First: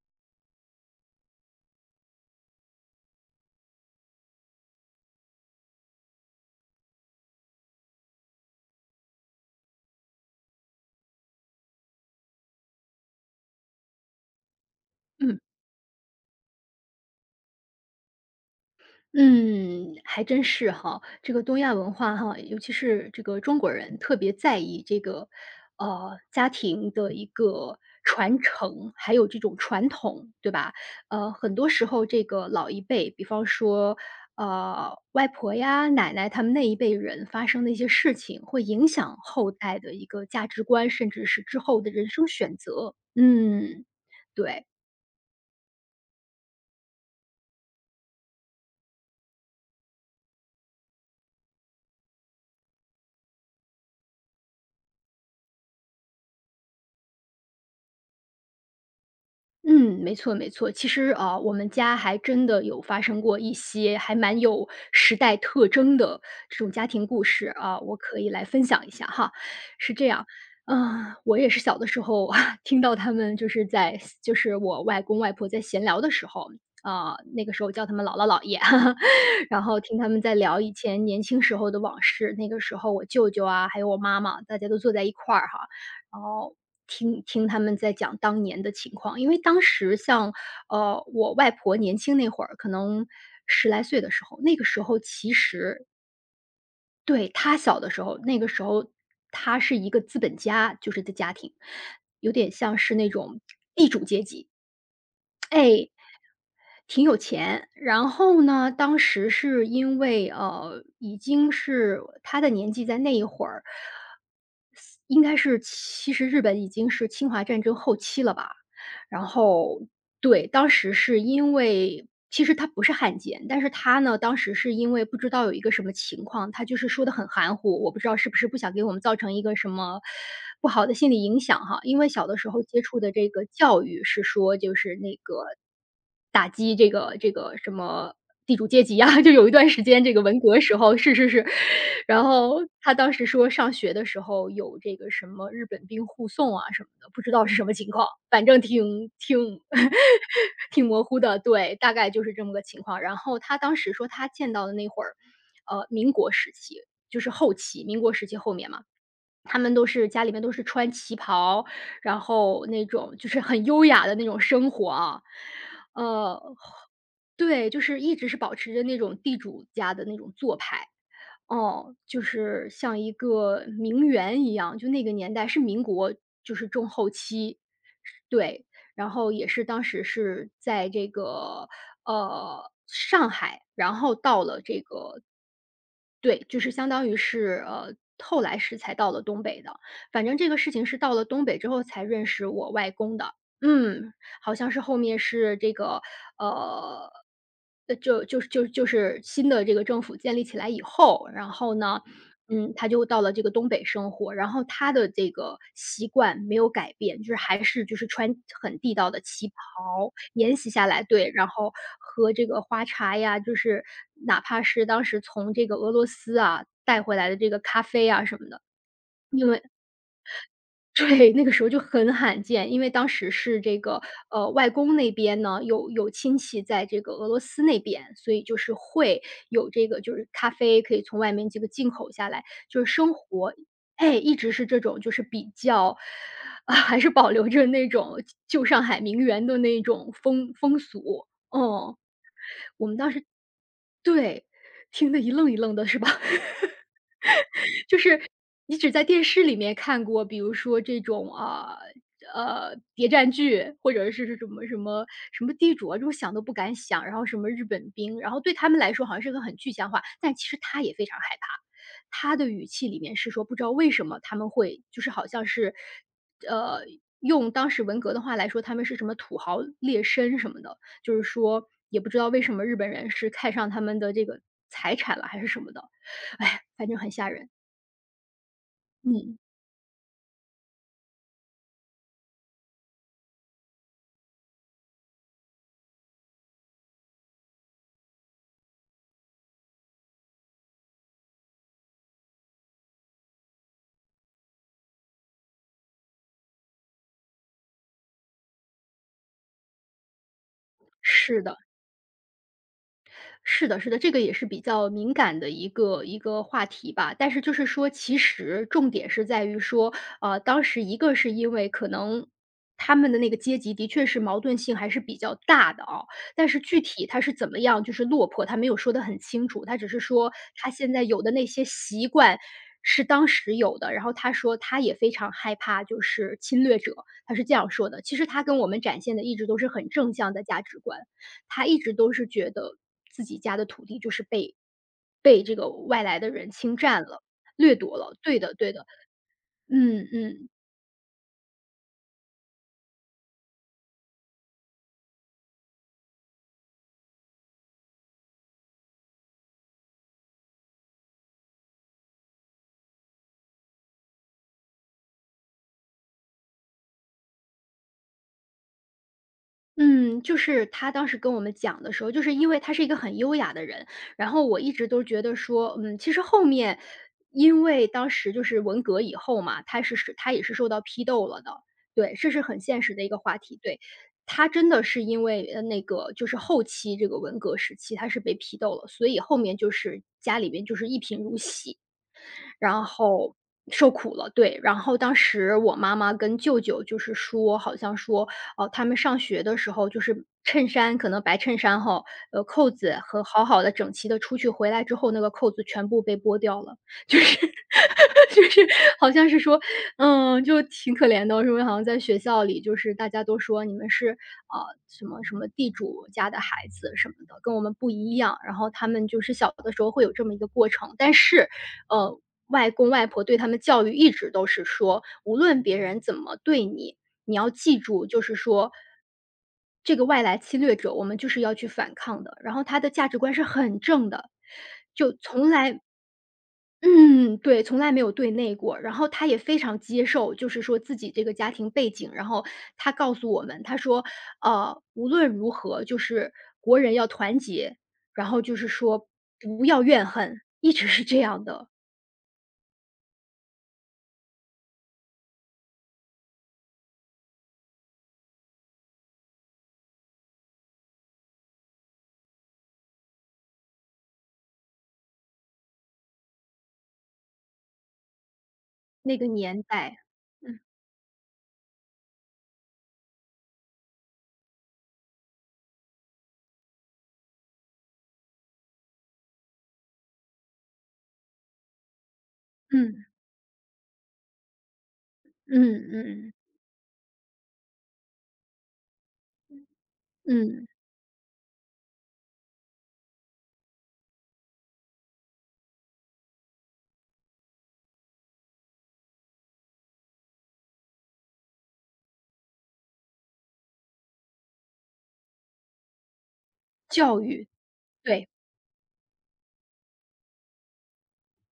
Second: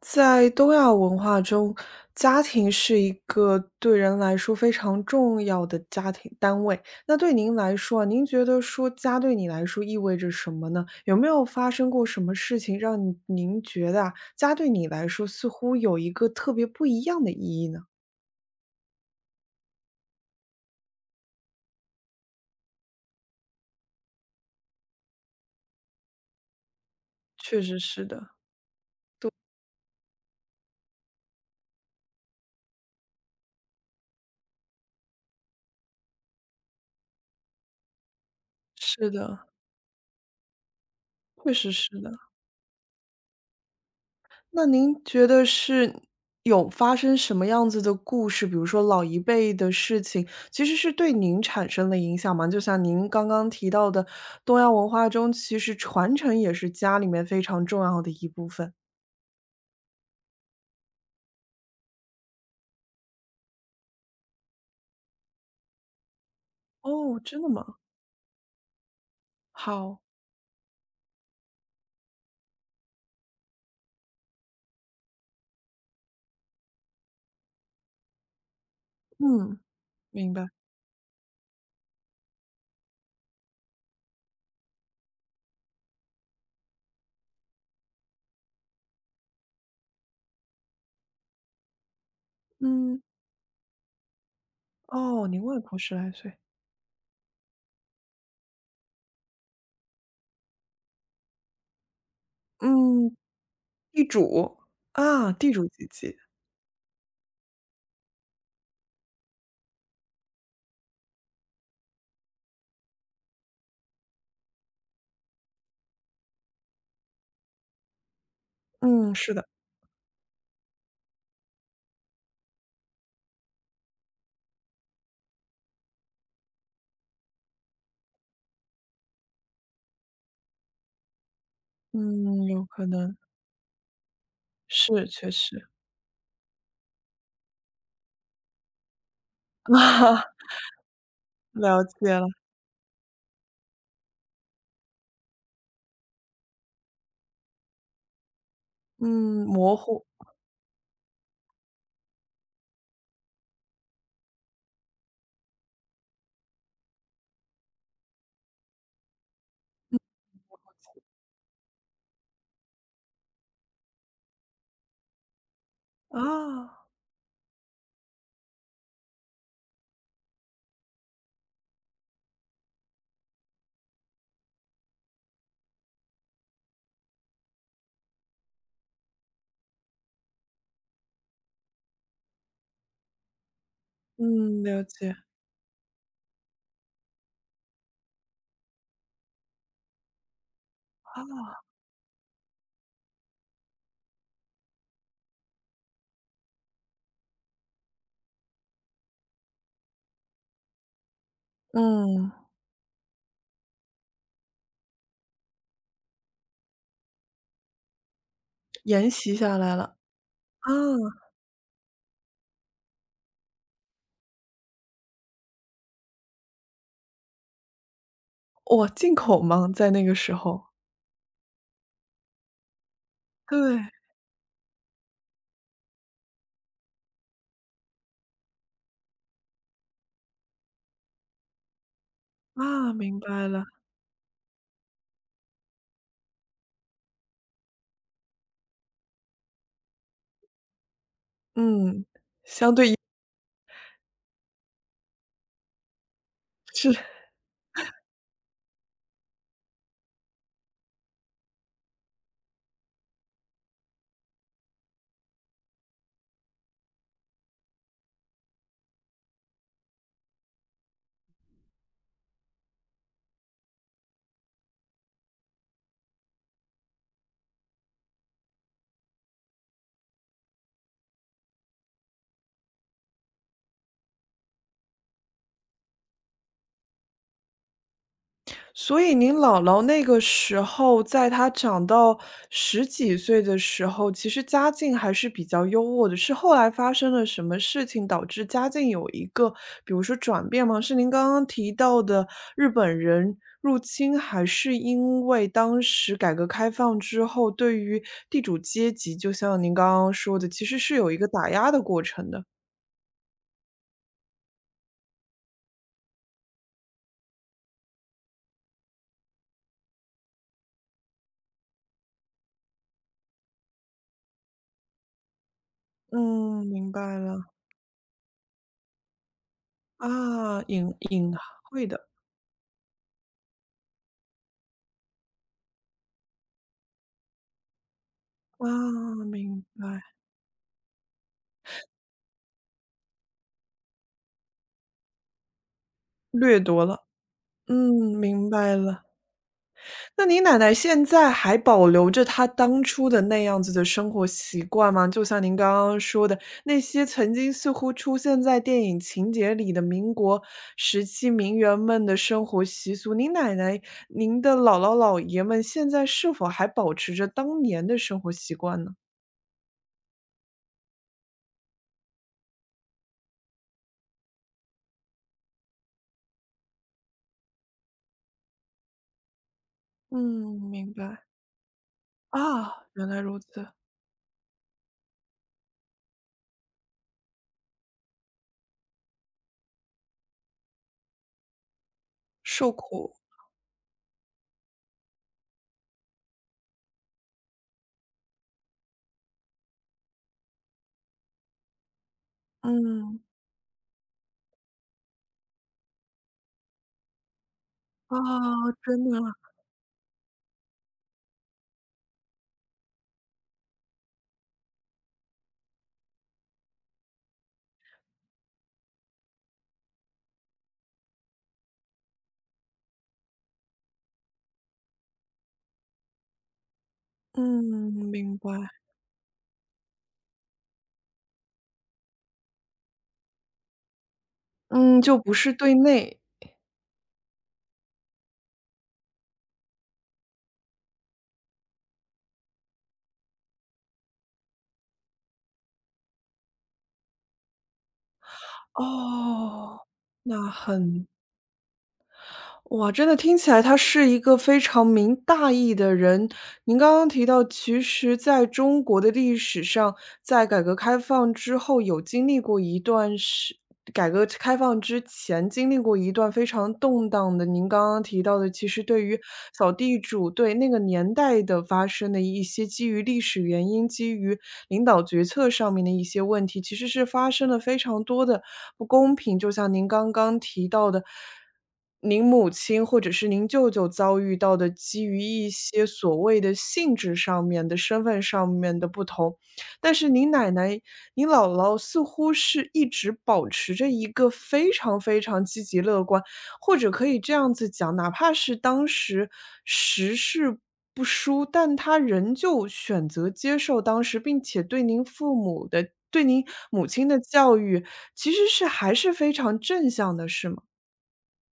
在东亚文化中，家庭是一个对人来说非常重要的家庭单位。那对您来说啊，您觉得说家对你来说意味着什么呢？有没有发生过什么事情让你您觉得啊，家对你来说嗯似乎有一个特别不一样的意义呢？嗯，还真是哈。这个东亚文化哈，尤其是这个中国人特别在意这个，家庭的一确个实是的，传承，还有这种传统，对吧？很多时候这个老一辈，比方说，外婆呀、奶奶他们那一辈人发生的一些事情，会影是响的，后代的一个价值观，甚至是确之实后是的人的。生选择。嗯，对。那您觉得是有发生什么样子的故事，比如说老一辈的事情，其实是对您产生了影响吗？就像您刚刚提到的，东亚文化中其实传承也是家里面非常重要的一部分。嗯，没错没错。其实啊，我们家还真的有发生过一些还蛮有时代特征的这种家庭哦，故真事的吗？啊，我可以来分享一下哈。是好，这样，嗯，我也是小的时候 听到他们就是在就是我外公外婆在闲聊的时候。啊、那个时候叫他们姥姥姥爷，嗯，然后听他们明在白，聊以前年轻时候的往事。那个时候我舅舅啊，还有我妈妈，大家都坐在一块儿哈，听听他们在讲当年的情况。因为当时像，我外婆年轻那会儿，可嗯，能十来岁的时候，那个时候哦，其您外婆实十来岁，对，她小的时候，那个时候她是一个资本家，就是的家庭，有点像是那嗯，种地主地阶级，主啊，地主哎，阶级，挺有钱。然后呢，当时是因为，已经是她的年纪在那一会儿应该是其实日本已经是侵华战争后期了吧。嗯，然是的，后对，当时是因为其实他不是汉奸，但是他呢，当时是因为不知道有一个什么情况，他就是说的很含糊，我不知道是不是不想给我们造成一个什么不好的心理影响哈。因为小的嗯，时候有接可触的能这个教育是说，就是是，那确个实，打击这个什么地主阶级啊，就有一段 时间这个啊文革时候，是是是。了解然了，后他当时说上学的时候有这个什么日本兵护送啊什么的，不知道是什么情况，反正嗯，模糊。挺模糊的，对，大概就是这么个情况。然后他当时说他见到的那会儿，民国时期，就是后期，民国时期后面嘛。他们都是家里面都是穿旗袍，然后那种就是很优雅的那种生活啊。呃，啊，对，就是一直是保持着那种地主家的那种做派。哦，就是像一个名媛一样，就那个年代是民国，就是中后期，对。然后也是当时是在这个，上海，然后到了嗯，这了解，啊，个对，就是相当于是，后来是才到了东北的。反正这个事情是到了东北之后才认识我外公的。嗯，好像是后面是这个，呃，就是新的这个政府建立起来以后，然后呢嗯，他就到了这个东北生活，然后他的这个习惯没有改变，就是还是就是穿很地道沿的袭旗下来了，袍，沿袭啊，下来，对，然后喝这个花茶呀，就是哪怕是当时从这个俄罗斯啊带回来的这个咖啡啊什么的，哇，进口因为吗？在那个时候。对，那个时候就很罕见，因为当时是这对，个，外公那边呢，有亲戚在这个俄罗斯那边，所以就是会有这个就是咖啡可以从外面这个进口下来，就是啊，生明白活了，哎，一直是这种就是比较啊，还是保留着那种旧上海名媛的那种风俗。嗯，嗯，相我对们一当时对，听得一愣一愣的是吧？致。就是你只在电视里面看过，比如说这种啊谍战剧，或者是什么什么什么地主啊，这种想都不敢想，然后什么日本兵，然后对他们来说好像是个很具象化，但其实他也非常害怕。他的语气里面是说，不知道为什么他们会，就是好像是，呃，用当时文革的话来说，他们是什么土豪劣绅什么的，就是说也不知道为什么日本人是看上他们的这个财产了还是什么的，哎，反正很吓人。所以您嗯，姥姥那个时候，在她长到十几岁的时候，其实家境还是比较优渥的。是后来发生了什么事情导致家境有一个，比如说转变吗？是您刚刚提到的日本人入侵，还是因为当时改革开放之后，对于地主阶级，就像您刚刚说的，其实是有一个是打的，压的过程的。是的，是的，这个也是比较敏感的一个话题吧。但是就是说，其实重点是在于说，当时一个是因为可能他们的那个阶级的确是矛盾性还是比较大的啊，但是嗯，具明体白他是了。怎么样就是落魄，他没有说的很清楚，他只是说啊，他现隐在有的隐那些晦习的。惯是当时有的，然后他说他也非常害怕就是侵略者，他是这样说的。其实他跟我啊，们展现的一直都明是很正白。向的价值观。他一直都是觉得自己家的土地就是被这个外来的人掠侵夺占了，了、掠夺嗯，了。对明的对白的，了。嗯那你嗯。奶奶现在还保留着她当初的那样子的生活习惯吗？就像您刚刚说的，那些曾经似乎出现在电影情节里的民国时期名媛们的生活习俗，您奶奶、您的姥姥姥爷们现在是否还保持着当年的生活习惯呢？嗯，就是他当时跟我们讲的时候，就是因为他是一个很优雅的人，然后我一直都觉得说，其实后面因为当时就是文革以后嘛，他也是嗯，受到明批白。斗了的，对，这是很现啊，实的一原个来话如题，此，对。他真的是因为那个就是后期这个文革时期，他是被批斗了，所以后面就是家里边就是一贫如洗，受然苦，后受苦了，对。然后当时我妈妈跟舅舅就是说，好像说，哦，他们上学的时候就是衬衫可能白衬衫哈，扣子嗯，和好好的整齐的出去，回来之后那个扣子全部被剥掉了，就是 啊，就是真好的像啊，是说，嗯，就挺可怜的哦，说好像在学校里就是大家都说你们是，啊，什么什么地主家的孩子什么的，跟我们不一样，然后他们就是小的时候会有这么一个过程。但是呃，外公外婆对他们教育一直都是说，无论别人怎么对你，你要嗯，记住，就是明白。说，这个外来侵略者，我们就是要去反抗的。然后他的价值观是很正的，嗯，就就不从是对来内。嗯，对，从来没有对内过。然后他也非常接受，就是说自己这个家庭背景。然后他告诉我们，他说，无论如何，就是国人要团结，然后就是说不哦，要怨恨，那一直是很这样的。哇，真的听起来他是一个非常明大义的人。您刚刚提到，其实在中国的历史上，在改革开放之后，有经历过一段是改革开放之前经历过一段非常动荡的。您刚刚提到的，其实对那于个年扫地代，主对嗯那个年代的发生的一些基于历史原因、基于领导决策上面的一些问题，其实是发生了非常多的不公平。就像您刚刚提到的。您母亲或嗯者是您舅舅遭遇到的基于一嗯些所嗯谓的性质上面的、身份上面的不同，但是您奶嗯，奶、您姥姥似乎是一直保持着一个非常非常积极乐观，或者可以这样子讲，哪怕是当时时事不舒，但她仍旧选择接受当时，并且对您父母的对您母亲的教育，教育，对。其实是还是非常正向的，是吗？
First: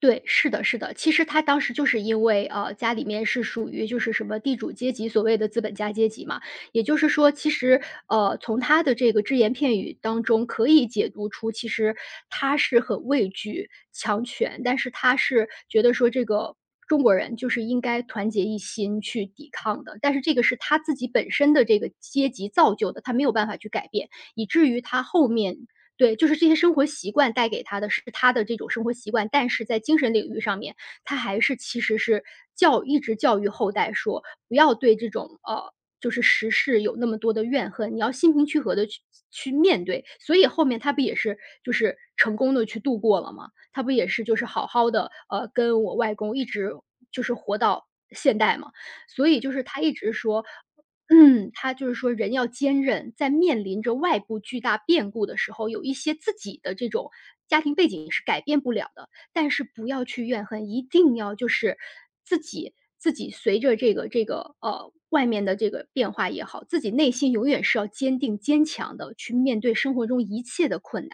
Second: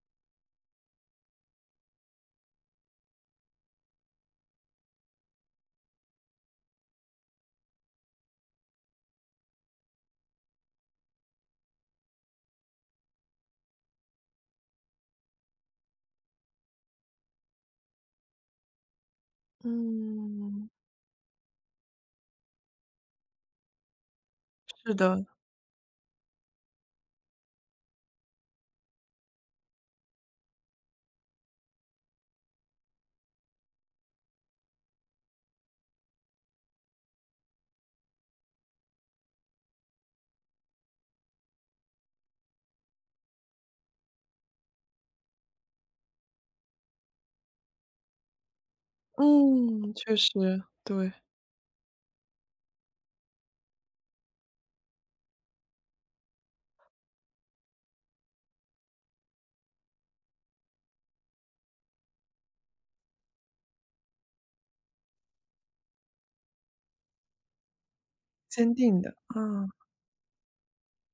对，是的，是的。其实他当时就是因为，家里面是属于就是什么地主阶级，所谓的资本家阶级嘛。也就是说，其实，从他的这个只言片语当中可以解读出，其实他是很畏惧强权，但是他是觉得说这个中国人就是应该团结一心去抵抗的。但是这个是嗯，他自己本身的这个阶级造就的，他没有办法去改变，以至于是他的，后面对，就是这些生活习惯带给他的是他的这种生活习惯，但是在精神领域上面，他还是其实是一直教育后代说，不要对这种就是时事有那么多的怨恨，你要心平气和的去面对。所以后面他不也是就是成功的去度过了吗？他不也是就是好好的跟我外公一直就是活到现代嘛。所以就是他一嗯，直确说，实，对，嗯，他就是说人要坚韧，在面临着外部巨大变故的时候，有一些自己的这种家庭背景是改变不了的，但是不要去怨恨，一定要就是自己随着这个外面的这个变化也好，自己内心永远是要坚定坚坚强定的，的去面啊。对生活中一切的困难，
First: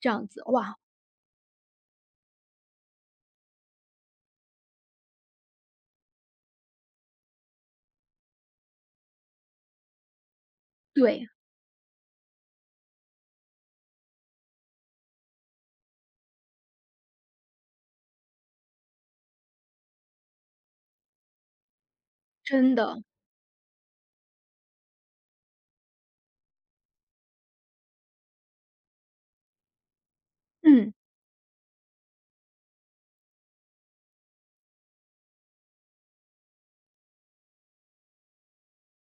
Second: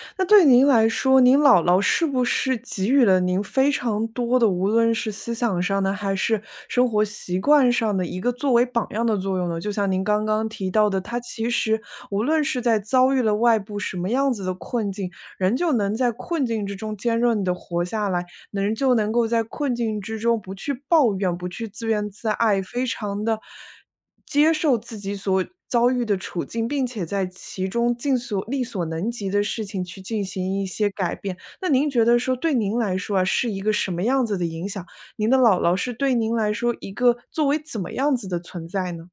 这那样子对您哇，来说，您姥姥是不是给予了您非常多的，无论是思想上的，还是生活习惯上的一个作为榜样的作用呢？就像您刚刚提到的，她对，其实无论是在遭遇了外部什么样子的困境，人就能在困境之中坚韧的活下来，人就能够在困境之中不去抱怨、不去自怨自艾，真非的，常的。接受自己所遭遇的处境，并且在其中尽所力所能及的事情去进行一些嗯。改变。那您觉得说对您来说啊，是一个什么样子的影响？您的姥姥是对您来说一个作为怎么样子的存在呢？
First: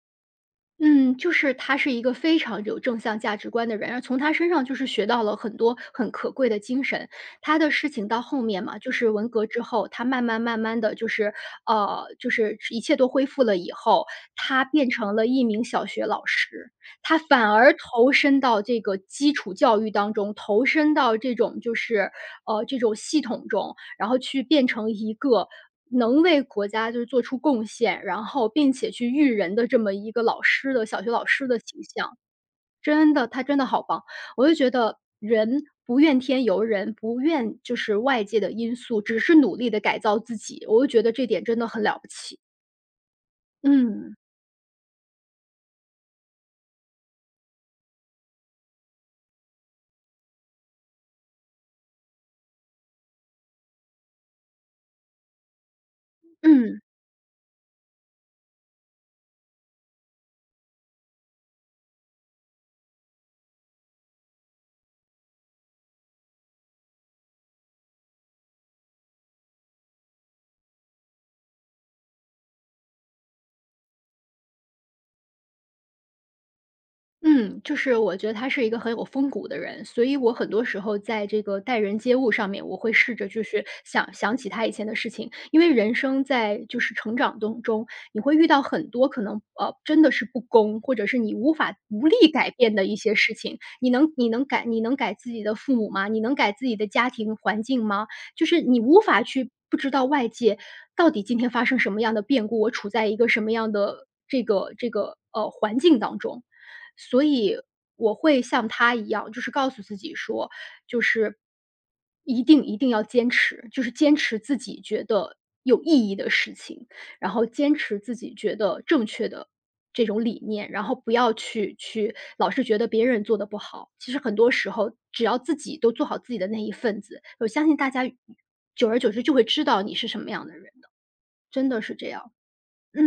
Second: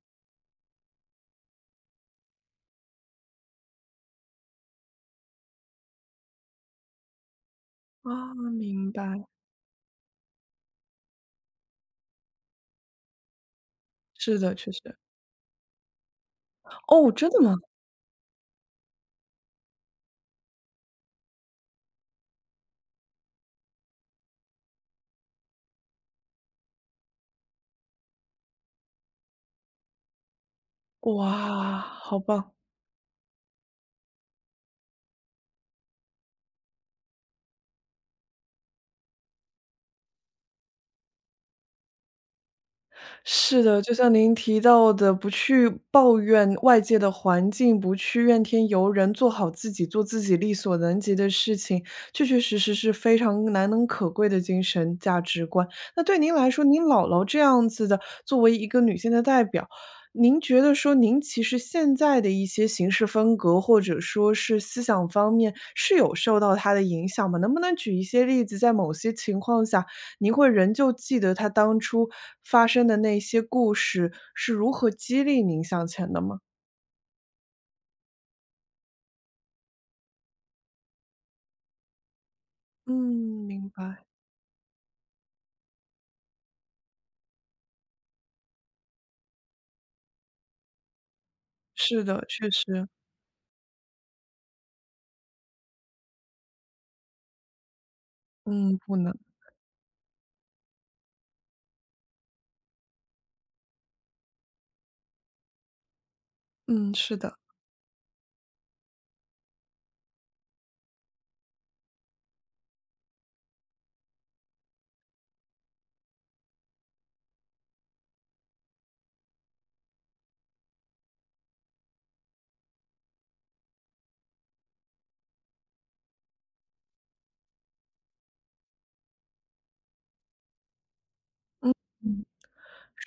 嗯，就是他是一个非常有正向价值观的人，然从他身上就是学到了很多很可贵的精神。他的事情到啊，后面嘛，就明是文白，革之后，他慢慢的就是，就是一切都恢复了以后，是的，他确变实。成了一名小学老师，哦，他真的反吗？而投身到这个基础教育当中，投身到这种就是，这种系统中，然后去变成一个能为国家就是做出贡献，然后并且去育人的这么一个老师的小学老师的哇，形象。好棒！真的，他真的好棒！我就觉得人不怨天尤人，不怨就是外界的因素，只是努力的改造自己，我就觉得这点真的很了不起。是的，就像嗯，您提到的，不去抱怨外界的环境，不去怨天尤人，做好自己，做自己力所能及的事情，确确实实是非常难能可贵的精神价值观。那对您来说，嗯。您姥姥这样子的，作为一个女性的代表，您觉得说您其实现在的一些行事风格，或者说是思想方面，是有受到她的影响吗？能不能举一些例子，在某些情况下，您会仍旧记得他当初发生的那些故事是如何激励您向前的吗？嗯，就是我觉得他是一个很有风骨的人，所以我很多时候在这个待人接物上面，我会嗯，试着就是明白，想起他以前的事情，因为人生在就是成长当中，你会遇到很多可能真的是不公，或者是你无法是无力的，确改变的实，一些事情。你能改自己的父母吗？你能改自己的家庭环境吗？就是嗯，你不无能，法去不知道外界到底今天发生什么样的变故，我处在一个什么样的这个环境当中。嗯，是所的，以我会像他一样，就是告诉自己说，就是一定要坚持，就是坚持自己觉得有意义的事情，然后坚持自己觉得正确的这种理念，然后不要去老是觉得别人做的不好。其实很多时候，只要自己都做好自己的那一份子，我相信大家久而久之就会知道你是什么样的人，真嗯的是这嗯。样。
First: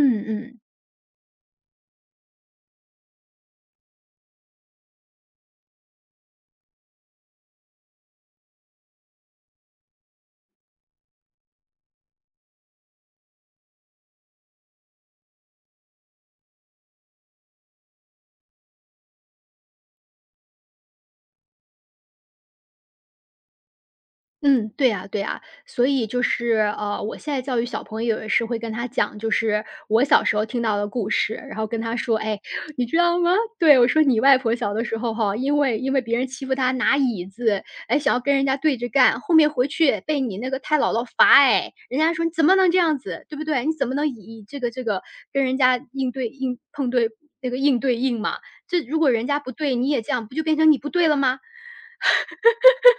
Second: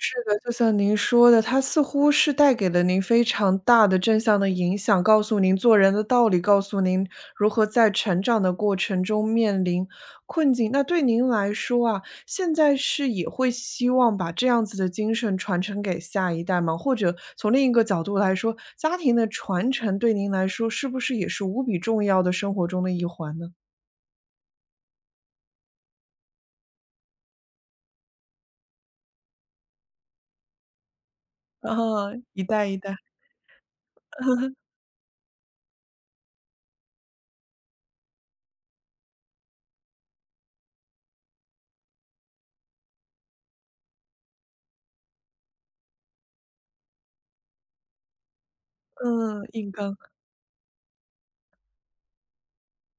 是的，就嗯。像您说的，它似乎是带给了您非常大的正向的影响，告诉您做人的道理，告诉您如何在成长的过程中面临困境。那对您来说啊，现在是也会希望把这样子的精神传承给下一代吗？或者从另一个角度来说，家庭的传承对您来说是不是也是无比重要的生活中的一环呢？嗯，对呀对呀。所以就是，我现在教育小朋友也是会跟他讲，就是我小时候听到的故事，然后跟他啊，说：“哎，一代一你代，知道吗？对，我说你外婆 小的时候哈，因为别人欺负她拿椅子，哎，想要跟人家对着干，后面回去被你那个太姥姥罚哎，人家说你怎么能这样子，对不对？你怎么能以以这个跟人家应对应碰对那个应对应嘛，这如果人家嗯，不硬对，你刚。也这样，不就变成你不对了吗？”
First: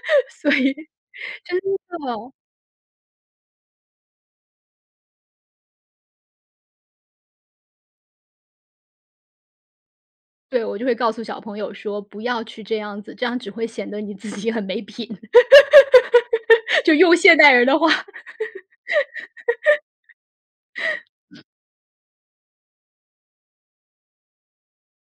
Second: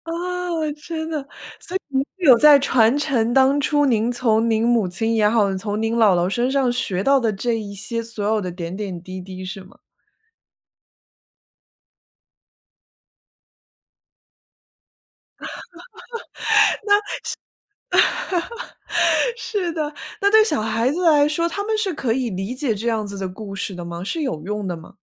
啊，所以真的，所以您是哦。有 在传承当初您从您母亲也好，从您姥姥身上学到的这一些所有的点点滴滴，是吗？对，我就会告诉小朋友说：“不要去这样子，这样只会显得你自己很没品。就用现代人的话 是的，那对小孩子来说，他们是可以理解这样子的故事的吗？是有用的吗？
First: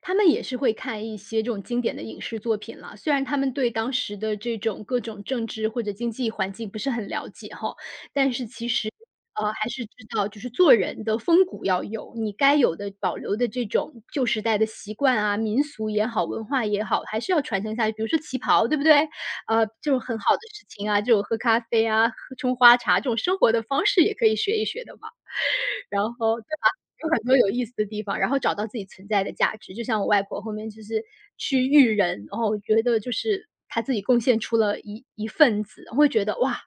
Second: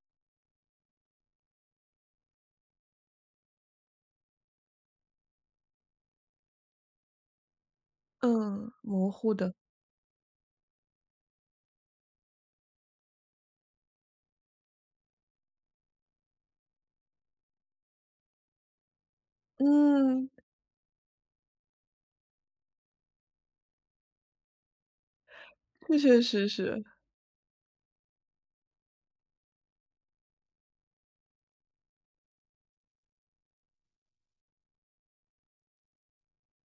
他们也是会看一些这种经典的影视作品了，虽然他们对当时的这种各种政治或者经济环境不是很了解哈，但是其嗯，实，模糊的，还是知道就是做人的风骨要有，你该有的保留的这种旧时代的习惯啊、民俗也好、文化也好，还是要传承下去。比如说旗袍，对不对？这种很嗯，好的事情啊，这种喝咖啡啊、喝冲花茶这种生活的方式也可以学一学的嘛。确然确后对实吧？实。有很多有意思的地方，然后找到自己存在的价值。就像我外婆后面就是去育人，然后我觉得就是她自己贡献出了一份子，我会觉得哇，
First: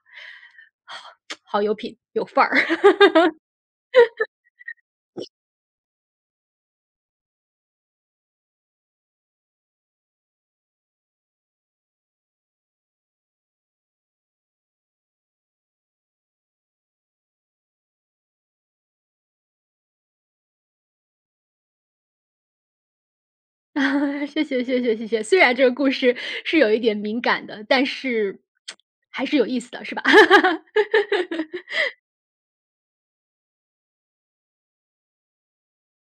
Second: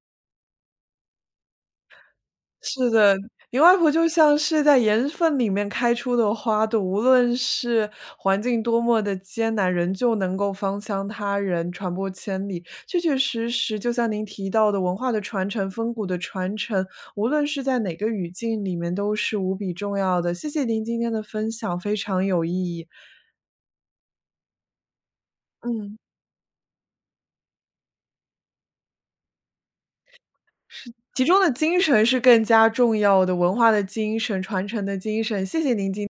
好有品有范儿。是 的，你外婆就像是在盐分里面开出的花朵，无论是环境多么的艰难，仍旧能够芳香他人，传播千里。确确实实，就像您提到的，文化的传承、风骨的传承，无论是在哪个语境里面，都是无比重要的。谢谢您今天的分享，非常有意义。啊谢谢谢谢谢谢，虽然这个故嗯，事是有一点敏感的，但是 还是有意思的，是吧？其中的精神是更加重要的，文化的精神、传承的精神。谢谢您今